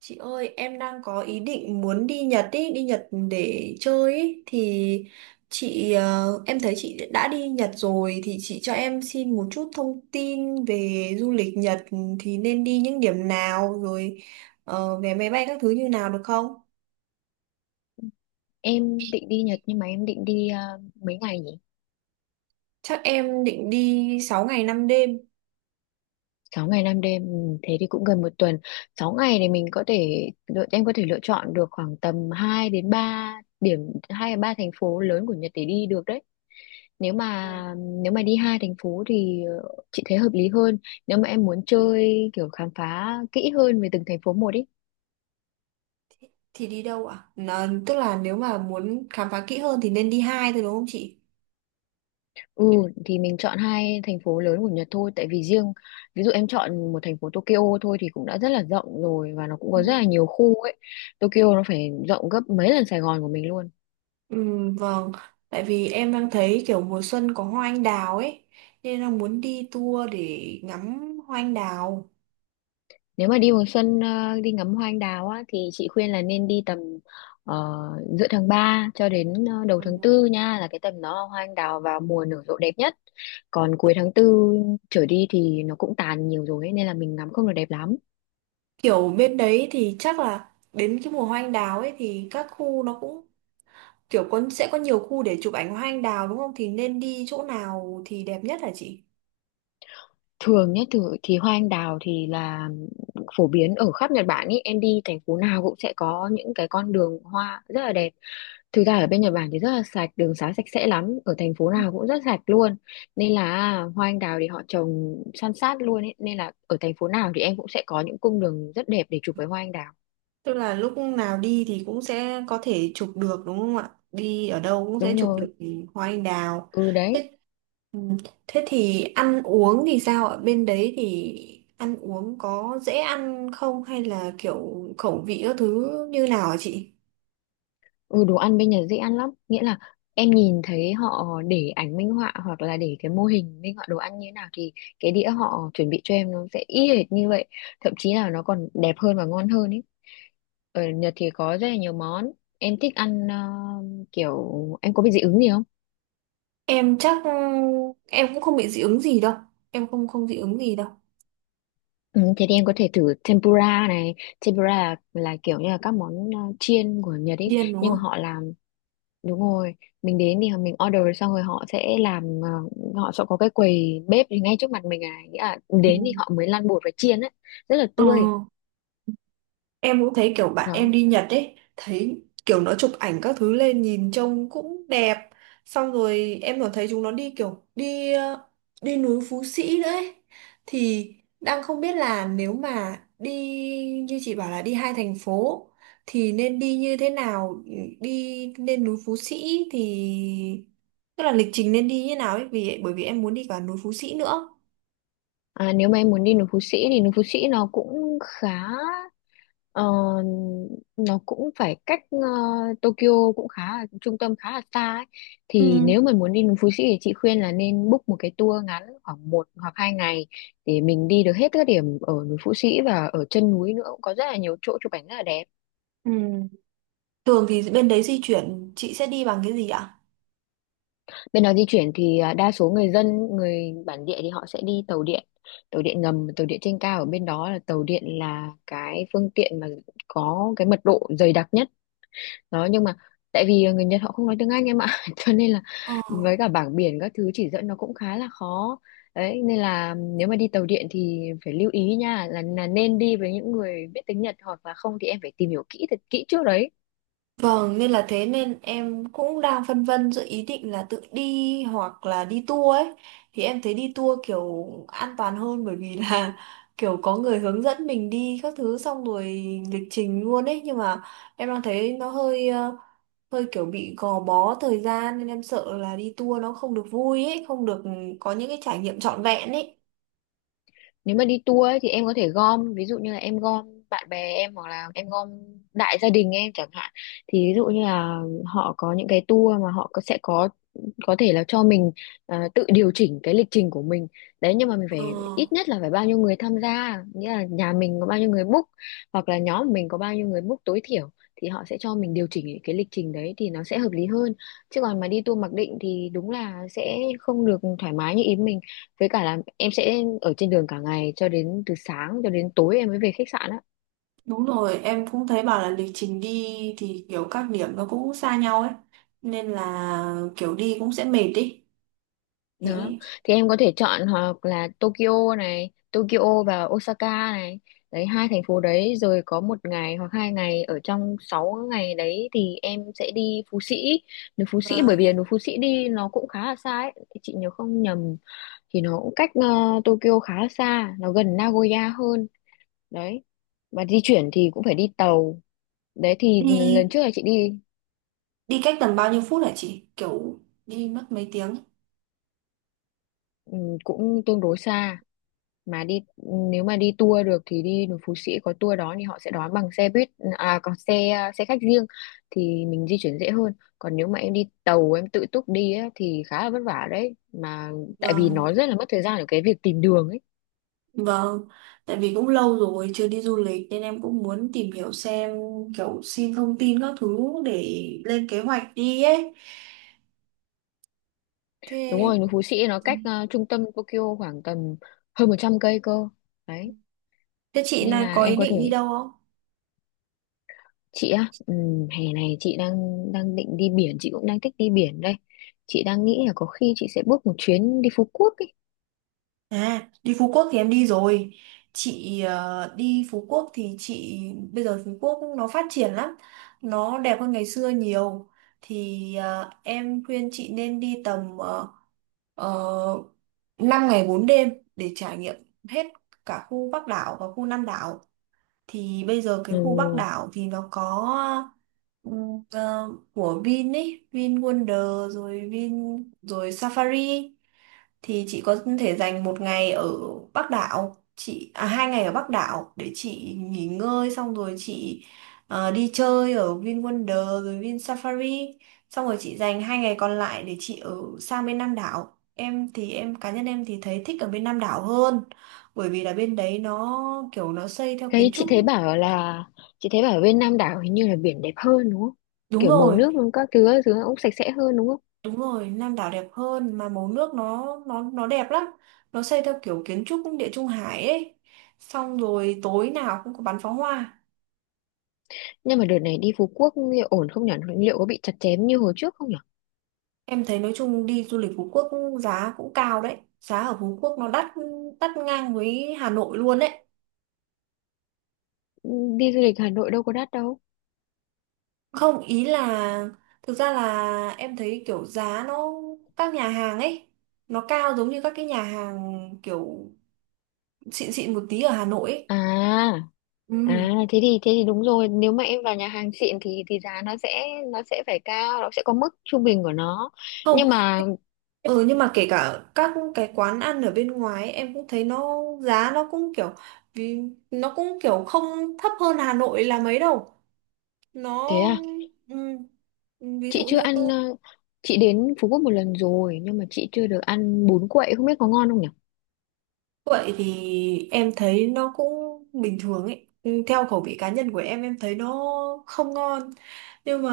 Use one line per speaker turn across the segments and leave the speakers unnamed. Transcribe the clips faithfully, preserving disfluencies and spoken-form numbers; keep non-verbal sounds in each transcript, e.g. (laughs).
Chị ơi, em đang có ý định muốn đi Nhật ý, đi Nhật để chơi ý. Thì chị, ờ, em thấy chị đã đi Nhật rồi thì chị cho em xin một chút thông tin về du lịch Nhật thì nên đi những điểm nào rồi ờ, vé máy bay các thứ như nào được không?
Em định đi Nhật nhưng mà em định đi à, mấy ngày nhỉ?
Chắc em định đi sáu ngày năm đêm.
Sáu ngày năm đêm, ừ, thế thì cũng gần một tuần. Sáu ngày thì mình có thể lựa em có thể lựa chọn được khoảng tầm hai đến ba điểm hai đến ba thành phố lớn của Nhật để đi được đấy. Nếu mà
Ừ.
nếu mà đi hai thành phố thì ờ, chị thấy hợp lý hơn. Nếu mà em muốn chơi kiểu khám phá kỹ hơn về từng thành phố một ý.
Thì đi đâu ạ? Nó- Tức là nếu mà muốn khám phá kỹ hơn thì nên đi hai thôi đúng không chị?
Ừ, thì mình chọn hai thành phố lớn của Nhật thôi, tại vì riêng ví dụ em chọn một thành phố Tokyo thôi thì cũng đã rất là rộng rồi và nó cũng có rất là nhiều khu ấy. Tokyo nó phải rộng gấp mấy lần Sài Gòn của mình luôn.
Ừ, vâng, tại vì em đang thấy kiểu mùa xuân có hoa anh đào ấy, nên là muốn đi tour để ngắm hoa anh đào.
Nếu mà đi mùa xuân ờ, đi ngắm hoa anh đào á thì chị khuyên là nên đi tầm ờ, giữa tháng ba cho đến ờ, đầu
Ừ.
tháng tư nha, là cái tầm nó hoa anh đào vào mùa nở rộ đẹp nhất. Còn cuối tháng tư trở đi thì nó cũng tàn nhiều rồi ấy, nên là mình ngắm không được đẹp lắm.
Kiểu bên đấy thì chắc là đến cái mùa hoa anh đào ấy thì các khu nó cũng kiểu có sẽ có nhiều khu để chụp ảnh hoa anh đào đúng không? Thì nên đi chỗ nào thì đẹp nhất hả chị?
Thường nhé, thử thì hoa anh đào thì là phổ biến ở khắp Nhật Bản ý, em đi thành phố nào cũng sẽ có những cái con đường hoa rất là đẹp. Thực ra ở bên Nhật Bản thì rất là sạch, đường xá sạch sẽ lắm, ở thành phố nào cũng rất sạch luôn, nên là hoa anh đào thì họ trồng san sát luôn ấy, nên là ở thành phố nào thì em cũng sẽ có những cung đường rất đẹp để chụp với hoa anh đào.
Tức là lúc nào đi thì cũng sẽ có thể chụp được đúng không ạ? Đi ở đâu cũng sẽ
Đúng
chụp
rồi.
được hoa anh đào.
Ừ đấy.
Thế, ừ, thế thì ăn uống thì sao ạ? Bên đấy thì ăn uống có dễ ăn không hay là kiểu khẩu vị các thứ như nào hả chị?
Ừ, đồ ăn bên Nhật dễ ăn lắm, nghĩa là em nhìn thấy họ để ảnh minh họa hoặc là để cái mô hình minh họa đồ ăn như thế nào, thì cái đĩa họ chuẩn bị cho em nó sẽ y hệt như vậy, thậm chí là nó còn đẹp hơn và ngon hơn ấy. Ở Nhật thì có rất là nhiều món em thích ăn, ờ, kiểu em có bị dị ứng gì không?
Em chắc ừ, em cũng không bị dị ứng gì đâu. Em không không dị ứng gì đâu.
Ừ, thế thì em có thể thử tempura này. Tempura là, là kiểu như là các món ờ, chiên của Nhật ấy,
Điên đúng
nhưng mà
không?
họ làm. Đúng rồi, mình đến thì mình order xong rồi họ sẽ làm, ờ, họ sẽ có cái quầy bếp thì ngay trước mặt mình, à nghĩa là
Ừ.
đến thì họ mới lăn bột và chiên ấy, rất là
Ờ.
tươi.
Em cũng thấy kiểu bạn em
Đó.
đi Nhật ấy, thấy kiểu nó chụp ảnh các thứ lên nhìn trông cũng đẹp. Xong rồi em còn thấy chúng nó đi kiểu đi ờ, đi núi Phú Sĩ đấy. Thì đang không biết là nếu mà đi như chị bảo là đi hai thành phố thì nên đi như thế nào, đi lên núi Phú Sĩ thì tức là lịch trình nên đi như nào ấy vì bởi vì em muốn đi cả núi Phú Sĩ nữa.
À, nếu mà em muốn đi núi Phú Sĩ thì núi Phú Sĩ nó cũng khá, ờ, nó cũng phải cách ờ, Tokyo, cũng khá là trung tâm khá là xa ấy.
Ừ.
Thì nếu mà muốn đi núi Phú Sĩ thì chị khuyên là nên book một cái tour ngắn khoảng một hoặc hai ngày để mình đi được hết các điểm ở núi Phú Sĩ, và ở chân núi nữa cũng có rất là nhiều chỗ chụp ảnh rất là đẹp.
Ừ. Thường thì bên đấy di chuyển chị sẽ đi bằng cái gì ạ?
Bên đó di chuyển thì à, đa số người dân, người bản địa thì họ sẽ đi tàu điện, tàu điện ngầm, và tàu điện trên cao. Ở bên đó là tàu điện là cái phương tiện mà có cái mật độ dày đặc nhất. Đó, nhưng mà tại vì à, người Nhật họ không nói tiếng Anh em ạ, (laughs) cho nên là
Ờ.
với cả bảng biển các thứ chỉ dẫn nó cũng khá là khó. Đấy, nên là nếu mà đi tàu điện thì phải lưu ý nha, là, là nên đi với những người biết tiếng Nhật, hoặc là không thì em phải tìm hiểu kỹ thật kỹ trước đấy.
Vâng, nên là thế nên em cũng đang phân vân giữa ý định là tự đi hoặc là đi tour ấy. Thì em thấy đi tour kiểu an toàn hơn bởi vì là (laughs) kiểu có người hướng dẫn mình đi các thứ xong rồi lịch trình luôn ấy. Nhưng mà em đang thấy nó hơi ờ, hơi kiểu bị gò bó thời gian nên em sợ là đi tour nó không được vui ấy, không được có những cái trải nghiệm trọn vẹn ấy.
Nếu mà đi tour ấy, thì em có thể gom, ví dụ như là em gom bạn bè em hoặc là em gom đại gia đình em chẳng hạn, thì ví dụ như là họ có những cái tour mà họ có, sẽ có có thể là cho mình à, tự điều chỉnh cái lịch trình của mình. Đấy, nhưng mà mình phải
Ờ.
ít nhất là phải bao nhiêu người tham gia, nghĩa là nhà mình có bao nhiêu người book hoặc là nhóm mình có bao nhiêu người book tối thiểu thì họ sẽ cho mình điều chỉnh cái lịch trình đấy thì nó sẽ hợp lý hơn. Chứ còn mà đi tour mặc định thì đúng là sẽ không được thoải mái như ý mình, với cả là em sẽ ở trên đường cả ngày cho đến từ sáng cho đến tối em mới về khách sạn á.
Đúng rồi, em cũng thấy bảo là lịch trình đi thì kiểu các điểm nó cũng xa nhau ấy. Nên là kiểu đi cũng sẽ mệt đi.
Đó,
Thế
thì em có thể chọn hoặc là Tokyo này, Tokyo và Osaka này. Đấy, hai thành phố đấy, rồi có một ngày hoặc hai ngày ở trong sáu ngày đấy thì em sẽ đi Phú Sĩ, núi Phú Sĩ, bởi
vâng.
vì núi Phú Sĩ đi nó cũng khá là xa ấy. Chị nhớ không nhầm thì nó cũng cách ờ, Tokyo khá là xa, nó gần Nagoya hơn. Đấy, và di chuyển thì cũng phải đi tàu. Đấy thì lần
Đi
trước là chị đi.
đi cách tầm bao nhiêu phút hả chị? Kiểu đi mất mấy tiếng.
Ừ, cũng tương đối xa mà đi, nếu mà đi tour được thì đi núi Phú Sĩ có tour đó thì họ sẽ đón bằng xe buýt, à còn xe à, xe khách riêng thì mình di chuyển dễ hơn. Còn nếu mà em đi tàu em tự túc đi á, thì khá là vất vả đấy, mà tại vì
Vâng,
nó rất là mất thời gian ở cái việc tìm đường ấy.
vâng. Tại vì cũng lâu rồi chưa đi du lịch nên em cũng muốn tìm hiểu xem kiểu xin thông tin các thứ để lên kế hoạch đi ấy.
Đúng
Thế
rồi, núi Phú Sĩ nó cách ờ, trung tâm Tokyo khoảng tầm hơn một trăm cây cơ. Đấy,
thế chị
nên
này
là
có ý
em có
định đi
thể.
đâu?
Chị á, ừm, hè này chị đang đang định đi biển, chị cũng đang thích đi biển đây. Chị đang nghĩ là có khi chị sẽ book một chuyến đi Phú Quốc ấy.
À, đi Phú Quốc thì em đi rồi. Chị ờ, đi Phú Quốc thì chị bây giờ Phú Quốc nó phát triển lắm. Nó đẹp hơn ngày xưa nhiều. Thì ờ, em khuyên chị nên đi tầm uh, năm ngày bốn đêm để trải nghiệm hết cả khu Bắc đảo và khu Nam đảo. Thì bây giờ cái
Ừ.
khu Bắc đảo thì nó có ừm, ờ, của Vin ấy, Vin Wonder rồi Vin rồi Safari. Thì chị có thể dành một ngày ở Bắc đảo, chị à, hai ngày ở Bắc đảo để chị nghỉ ngơi xong rồi chị ờ, đi chơi ở Vin Wonder rồi Vin Safari, xong rồi chị dành hai ngày còn lại để chị ở sang bên Nam đảo. Em thì em cá nhân em thì thấy thích ở bên Nam đảo hơn bởi vì là bên đấy nó kiểu nó xây theo
thấy
kiến
chị
trúc.
thấy bảo là chị thấy bảo bên Nam đảo hình như là biển đẹp hơn đúng không?
Đúng
Kiểu màu
rồi,
nước các thứ các thứ cũng sạch sẽ hơn đúng không?
đúng rồi, Nam đảo đẹp hơn mà màu nước nó nó nó đẹp lắm. Nó xây theo kiểu kiến trúc Địa Trung Hải ấy. Xong rồi tối nào cũng có bắn pháo hoa.
Nhưng mà đợt này đi Phú Quốc liệu ổn không nhỉ, liệu có bị chặt chém như hồi trước không nhỉ?
Em thấy nói chung đi du lịch Phú Quốc giá cũng cao đấy. Giá ở Phú Quốc nó đắt, đắt ngang với Hà Nội luôn đấy.
Ừ, đi du lịch Hà Nội đâu có đắt đâu.
Không, ý là thực ra là em thấy kiểu giá nó các nhà hàng ấy nó cao giống như các cái nhà hàng kiểu xịn xịn một tí ở Hà Nội ấy.
À,
Ừ.
à thế thì thế thì đúng rồi, nếu mà em vào nhà hàng xịn thì thì giá nó sẽ nó sẽ phải cao, nó sẽ có mức trung bình của nó.
Không,
Nhưng mà
ừ nhưng mà kể cả các cái quán ăn ở bên ngoài ấy, em cũng thấy nó giá nó cũng kiểu vì nó cũng kiểu không thấp hơn Hà Nội là mấy đâu. Nó
thế à,
ừm, ví
chị
dụ
chưa
như
ăn, ờ, chị đến Phú Quốc một lần rồi nhưng mà chị chưa được ăn bún quậy, không biết có ngon không nhỉ?
vậy thì em thấy nó cũng bình thường ấy. Ừ, theo khẩu vị cá nhân của em em thấy nó không ngon. Nhưng mà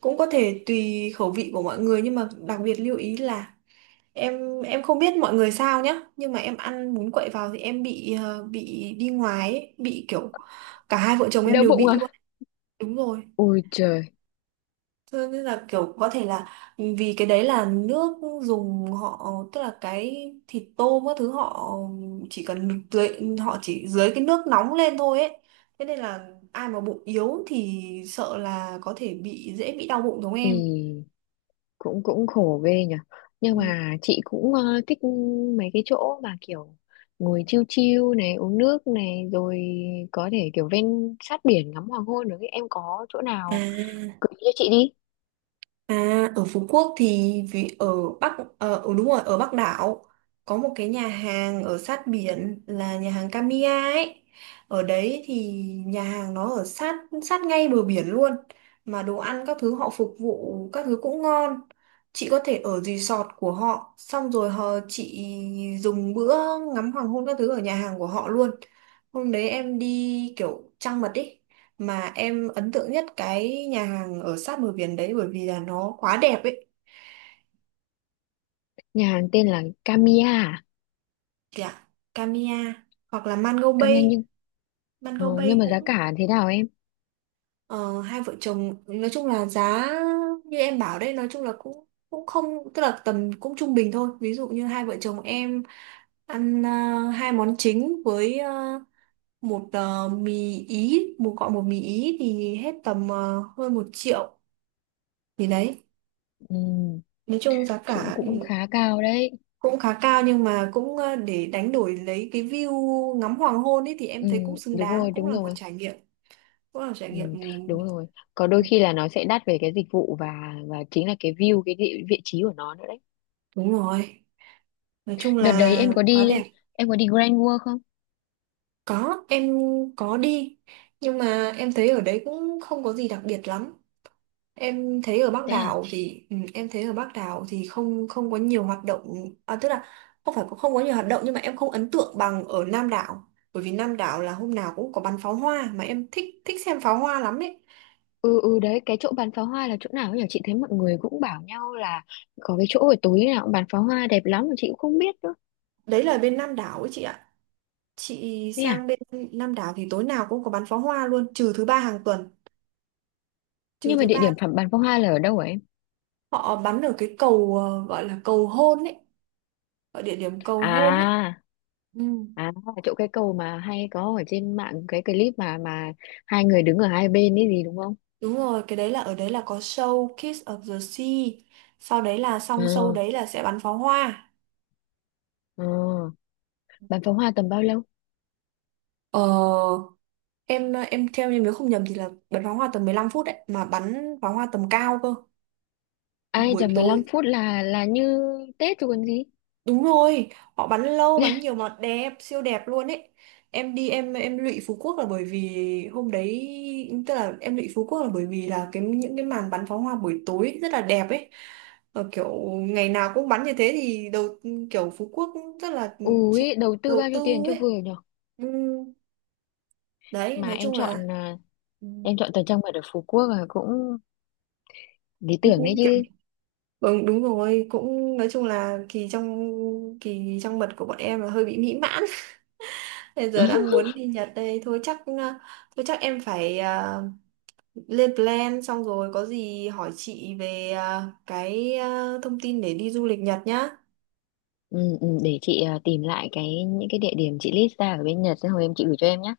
cũng có thể tùy khẩu vị của mọi người, nhưng mà đặc biệt lưu ý là Em em không biết mọi người sao nhá, nhưng mà em ăn bún quậy vào thì em bị ờ, bị đi ngoài ấy, bị kiểu cả hai vợ chồng em
Đau
đều
bụng
bị
à?
luôn. Đúng rồi.
Ôi trời,
Thế nên là kiểu có thể là vì cái đấy là nước dùng họ, tức là cái thịt tôm các thứ họ chỉ cần dưới, họ chỉ dưới cái nước nóng lên thôi ấy. Thế nên là ai mà bụng yếu thì sợ là có thể bị, dễ bị đau bụng giống em.
thì cũng cũng khổ ghê nhỉ. Nhưng
Ừ.
mà chị cũng ờ, thích mấy cái chỗ mà kiểu ngồi chill chill này, uống nước này, rồi có thể kiểu ven sát biển ngắm hoàng hôn được ấy. Em có chỗ nào
À.
gợi cho chị đi?
À, ở Phú Quốc thì vì ở Bắc ờ ừ, đúng rồi, ở Bắc đảo có một cái nhà hàng ở sát biển là nhà hàng Kamiya ấy. Ở đấy thì nhà hàng nó ở sát, sát ngay bờ biển luôn mà đồ ăn các thứ họ phục vụ các thứ cũng ngon. Chị có thể ở resort của họ xong rồi họ chị dùng bữa ngắm hoàng hôn các thứ ở nhà hàng của họ luôn. Hôm đấy em đi kiểu trăng mật ý, mà em ấn tượng nhất cái nhà hàng ở sát bờ biển đấy bởi vì là nó quá đẹp ấy,
Nhà hàng tên là Kamiya à?
kìa, Kamiya hoặc là Mango
Kamiya.
Bay.
Nhưng ờ,
Mango
nhưng
Bay
mà giá
cũng
cả thế nào em?
ờ, hai vợ chồng nói chung là giá như em bảo đấy nói chung là cũng cũng không, tức là tầm cũng trung bình thôi. Ví dụ như hai vợ chồng em ăn ờ, hai món chính với ờ, một ờ, mì ý, một gọi một mì ý thì hết tầm ờ, hơn một triệu, thì đấy,
Ừ,
nói chung giá
cũng
cả
cũng khá cao đấy.
cũng khá cao nhưng mà cũng ờ, để đánh đổi lấy cái view ngắm hoàng hôn ấy thì
Ừ,
em thấy cũng xứng
đúng
đáng,
rồi
cũng
đúng
là một
rồi.
trải nghiệm, cũng là một trải
Ừ,
nghiệm.
đúng rồi. Có
Ừ,
đôi khi là nó sẽ đắt về cái dịch vụ và và chính là cái view, cái địa, vị trí của nó nữa đấy.
đúng rồi, nói chung
Đợt đấy
là
em có
quá
đi
đẹp.
em có đi Grand World không?
Có, em có đi, nhưng mà em thấy ở đấy cũng không có gì đặc biệt lắm. Em thấy ở Bắc
Thế à.
đảo thì ừ, em thấy ở Bắc đảo thì không không có nhiều hoạt động, à, tức là không phải không có nhiều hoạt động nhưng mà em không ấn tượng bằng ở Nam đảo bởi vì Nam đảo là hôm nào cũng có bắn pháo hoa, mà em thích thích xem pháo hoa lắm ấy.
Ừ ừ đấy, cái chỗ bắn pháo hoa là chỗ nào nhỉ? Chị thấy mọi người cũng bảo nhau là có cái chỗ ở tối nào cũng bắn pháo hoa đẹp lắm mà chị cũng không biết nữa.
Đấy là bên Nam đảo ấy chị ạ. Chị
Thế à.
sang bên Nam đảo thì tối nào cũng có bắn pháo hoa luôn, trừ thứ ba hàng tuần. Trừ
Nhưng mà
thứ
địa
ba
điểm phẩm bắn pháo hoa là ở đâu hả em?
họ bắn ở cái cầu ờ, gọi là cầu hôn ấy, ở địa điểm cầu hôn ấy.
À.
Ừ,
À, chỗ cái cầu mà hay có ở trên mạng cái clip mà mà hai người đứng ở hai bên ấy gì đúng không?
đúng rồi, cái đấy là ở đấy là có show Kiss of the Sea. Sau đấy là
Ờ,
xong show đấy là sẽ bắn pháo hoa.
ờ. Bắn pháo hoa tầm bao lâu?
Ờ, em em theo, như nếu không nhầm thì là bắn pháo hoa tầm mười lăm phút đấy, mà bắn pháo hoa tầm cao cơ.
Ai
Buổi
chẳng mười lăm
tối
phút là là như Tết chứ còn gì.
đúng rồi, họ bắn lâu, bắn nhiều mà đẹp, siêu đẹp luôn ấy. Em đi em em lụy Phú Quốc là bởi vì hôm đấy, tức là em lụy Phú Quốc là bởi vì là cái những cái màn bắn pháo hoa buổi tối rất là đẹp ấy. Ờ, kiểu ngày nào cũng bắn như thế thì đầu, kiểu Phú Quốc cũng rất là chịu
Ui, đầu tư
đầu
bao
tư
nhiêu tiền cho
ấy.
vừa nhở?
Ừ, đấy,
Mà
nói
em
chung là
chọn à,
ừ,
em chọn thời trang mật ở Phú Quốc là cũng lý tưởng
cũng
đấy
kiểu
chứ.
ừ, đúng rồi, cũng nói chung là kỳ trong, kỳ trong mật của bọn em là hơi bị mỹ mãn. Bây giờ đang muốn
(laughs)
đi Nhật đây thôi chắc ờ, thôi chắc em phải ờ, lên plan xong rồi có gì hỏi chị về ờ, cái ờ, thông tin để đi du lịch Nhật nhá.
Ừ, ừ, để chị à, tìm lại cái những cái địa điểm chị list ra ở bên Nhật xong rồi em chị gửi cho em nhé.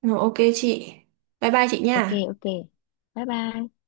Ừ, ok chị. Bye bye chị
Ok
nha.
ok. Bye bye.